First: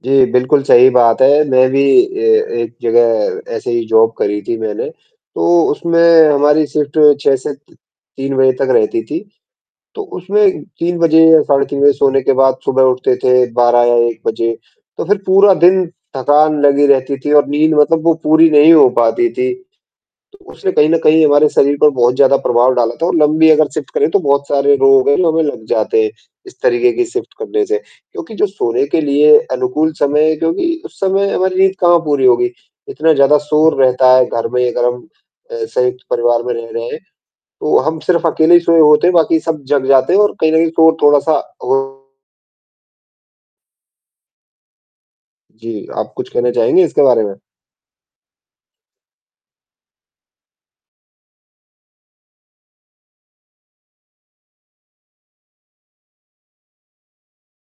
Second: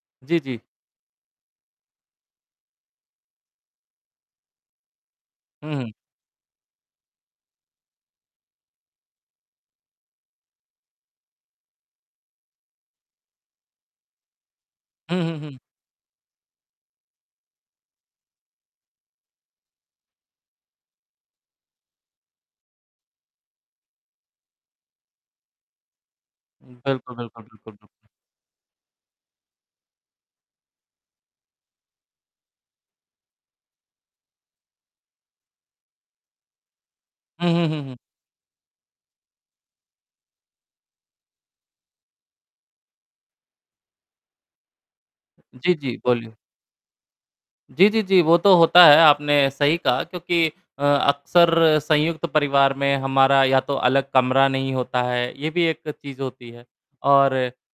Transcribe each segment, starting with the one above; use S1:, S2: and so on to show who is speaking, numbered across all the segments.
S1: जी,
S2: जी, जी।
S1: बिल्कुल सही बात है। मैं भी अ, एक जगह ऐसे ही जॉब करी थी मैंने। तो
S2: हुँ, हुँ।
S1: उसमें हमारी शिफ्ट 6 से 3 तक रहती थी। तो उसमें 3 बजे या साढ़े 3 बजे सोने के बाद सुबह उठते थे 12 या 1 तो फ़िर
S2: हुँ, हुँ,
S1: पूरा
S2: हुँ।
S1: दिन थकान लगी रहती थी और नींद मतलब वो पूरी नहीं हो पाती थी। तो उसने कहीं न कहीं हमारे शरीर पर बहुत ज़्यादा प्रभाव डाला था और लम्बी अगर शिफ्ट करें तो बहुत सारे रोग है जो हमें लग जाते हैं। इस तरीक़े की
S2: बिल्कुल,
S1: शिफ्ट
S2: बिल्कुल,
S1: करने
S2: बिल्कुल,
S1: से
S2: बिल्कुल।
S1: क्योंकि जो सोने के लिए अनुकूल समय है क्योंकि उस समय हमारी नींद कहाँ पूरी होगी। इतना ज़्यादा शोर रहता है घर में अगर हम अ, संयुक्त परिवार में रह रहे हैं,
S2: हुँ, हुँ,
S1: तो
S2: हुँ, हुँ।
S1: हम सिर्फ़ अकेले ही सोये होते हैं बाकी सब जग जाते हैं और कहीं न कहीं शोर थोड़ा-सा हो
S2: जी,
S1: जी,
S2: जी।
S1: आप कुछ
S2: बोलिए।
S1: कहना चाहेंगे इसके बारे में?
S2: जी, जी, जी, वो तो होता है आपने सही कहा क्योंकि अ, अक्सर संयुक्त परिवार में हमारा या तो अलग कमरा नहीं होता है। ये भी एक चीज़ होती है और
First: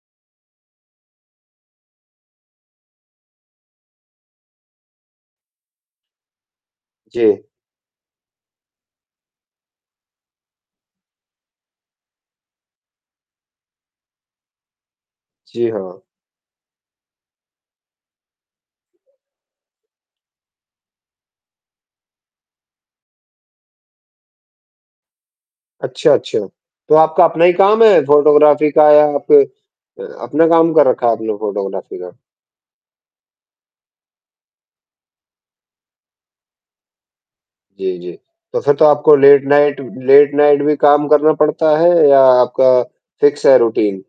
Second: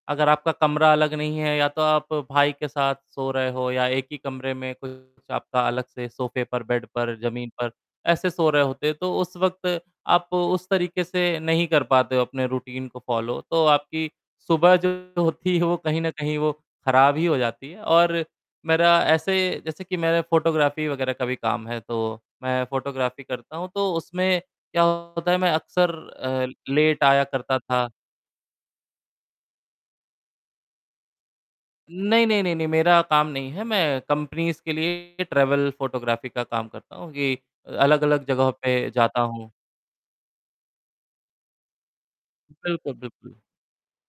S2: अगर आपका कमरा अलग नहीं है या तो आप भाई के साथ सो रहे हो या एक ही कमरे में कुछ आपका अलग से सोफे पर, बेड पर,
S1: जी।
S2: ज़मीन पर ऐसे सो रहे होते हैं। तो उस वक़्त आप उस तरीक़े से नहीं कर पाते हो अपने रूटीन को फ़ॉलो तो आपकी सुबह जो होती है
S1: जी
S2: वो
S1: हाँ।
S2: कहीं न कहीं वो ख़राब ही हो जाती है और मेरा ऐसे जैसे कि मेरा फ़ोटोग्राफी वग़ैरह का भी काम है तो मैं फ़ोटोग्राफी करता हूँ। तो उसमें क्या होता है मैं अक्सर
S1: अच्छा, अच्छा
S2: अ,
S1: तो
S2: लेट
S1: आपका
S2: आया
S1: अपना ही
S2: करता
S1: काम
S2: था।
S1: है फ़ोटोग्राफी का या आप अ, अपना काम कर रखा है आपने फ़ोटोग्राफी का?
S2: नहीं, नहीं, नहीं, नहीं, मेरा काम नहीं है। मैं कंपनीज़ के लिए ट्रैवल फ़ोटोग्राफी का काम करता हूँ। ये अ,
S1: जी, जी,
S2: अलग-अलग जगहों
S1: तो फ़िर तो
S2: पे
S1: आपको
S2: जाता
S1: लेट
S2: हूँ।
S1: नाइट लेट नाइट भी काम करना पड़ता है या आपका
S2: बिल्कुल, बिल्कुल।
S1: फिक्स है रूटीन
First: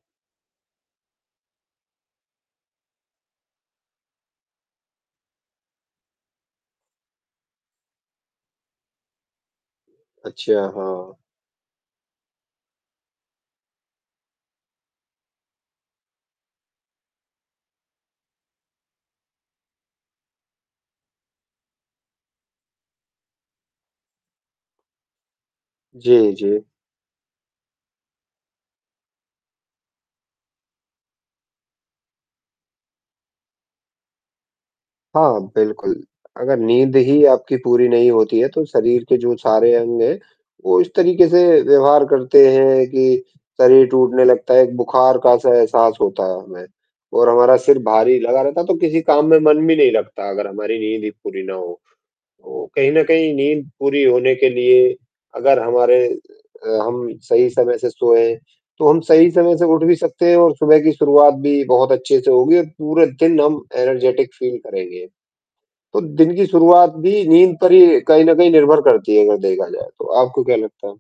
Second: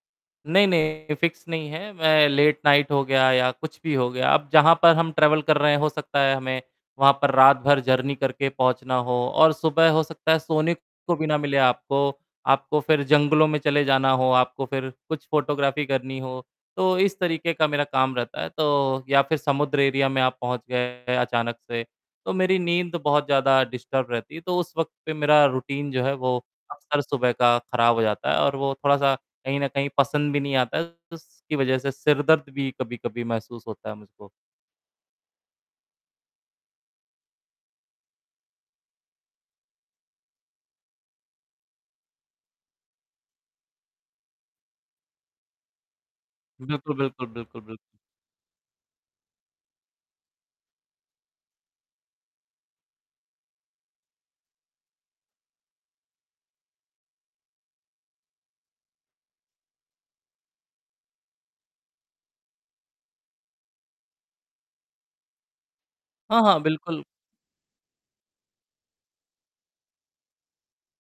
S2: नहीं, नहीं फ़िक्स नहीं है। मैं लेट नाइट हो गया या कुछ भी हो गया। अब जहाँ पर हम ट्रैवल कर रहे हैं हो सकता है हमें वहाँ पर रात भर जर्नी करके पहुँचना हो और सुबह हो सकता है
S1: अच्छा,
S2: सोने
S1: हाँ।
S2: को भी ना मिले आपको। आपको फ़िर जंगलों में चले जाना हो, आपको फ़िर कुछ फ़ोटोग्राफी करनी हो। तो इस तरीक़े का मेरा काम रहता है, तो या फ़िर समुद्र एरिया में आप पहुँच गए अचानक से तो मेरी नींद बहुत ज़्यादा डिस्टर्ब रहती है। तो उस वक़्त पे मेरा रूटीन जो है
S1: जी,
S2: वो
S1: जी।
S2: अक्सर सुबह का ख़राब हो जाता है और वो थोड़ा-सा कहीं न कहीं पसंद भी नहीं आता है। उसकी वजह से सिरदर्द भी कभी-कभी महसूस होता है मुझको।
S1: हाँ, बिल्कुल अगर नींद ही आपकी पूरी नहीं होती है, तो शरीर के जो सारे अंग हैं, वो इस तरीक़े से व्यवहार करते हैं कि शरीर टूटने लगता है, एक बुखार का एहसा एहसास होता है हमें
S2: बिल्कुल, बिल्कुल,
S1: और हमारा
S2: बिल्कुल, बिल
S1: सिर भारी लगा रहता है तो किसी काम में मन भी नहीं लगता अगर हमारी नींद ही पूरी ना हो तो कहीं न कहीं नींद पूरी होने के लिए अगर हमारे अ, हम सही समय से सोए तो हम सही समय से उठ भी सकते हैं और सुबह की शुरुआत भी बहुत अच्छे से होगी और पूरे दिन हम एनर्जेटिक फ़ील करेंगे। तो दिन
S2: हाँ,
S1: की
S2: हाँ,
S1: शुरुआत
S2: बिल्कुल।
S1: भी नींद पर ही कहीं न कहीं निर्भर करती है अगर देखा जाए तो, आपको क्या लगता है?